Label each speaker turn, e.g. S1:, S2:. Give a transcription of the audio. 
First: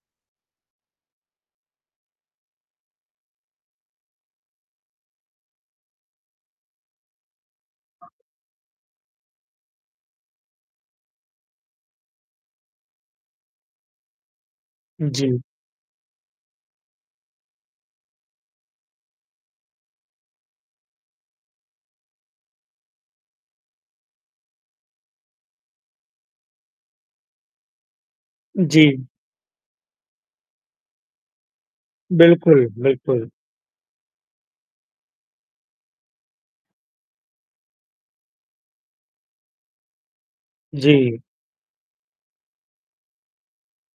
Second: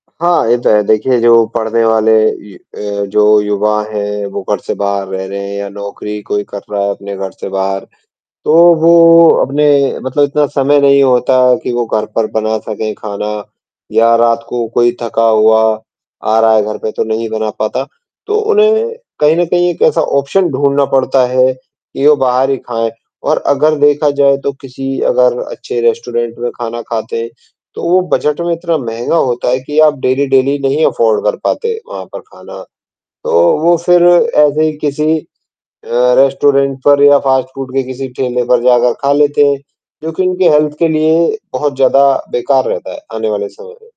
S1: हाँ, ये तो है। देखिए, जो पढ़ने वाले ये अ, जो युवा हैं, वो घर से बाहर रह रहे हैं या नौकरी कोई कर रहा है अपने घर से बाहर, तो वो अपने मतलब इतना समय नहीं होता कि वो घर पर बना सकें खाना या रात को कोई थका
S2: जी।
S1: हुआ आ रहा है घर पे, तो नहीं बना पाता, तो उन्हें कहीं न कहीं एक ऐसा ऑप्शन ढूँढ़ना पड़ता है कि वो बाहर ही खाएँ और अगर देखा जाए तो किसी अगर अच्छे रेस्टोरेंट में खाना खाते हैं, तो वो बजट में इतना
S2: जी।
S1: महँगा होता है कि आप डेली-डेली नहीं अफ़ोर्ड कर पाते वहाँ पर खाना,
S2: बिल्कुल, बिल्कुल।
S1: तो वो फ़िर ऐसे ही किसी अ, रेस्टोरेंट पर या फ़ास्ट फ़ूड के किसी ठेले पर जाकर खा लेते हैं, जो कि इनके हेल्थ के
S2: जी।
S1: लिए बहुत ज़्यादा बेकार रहता है, आने वाले समय में।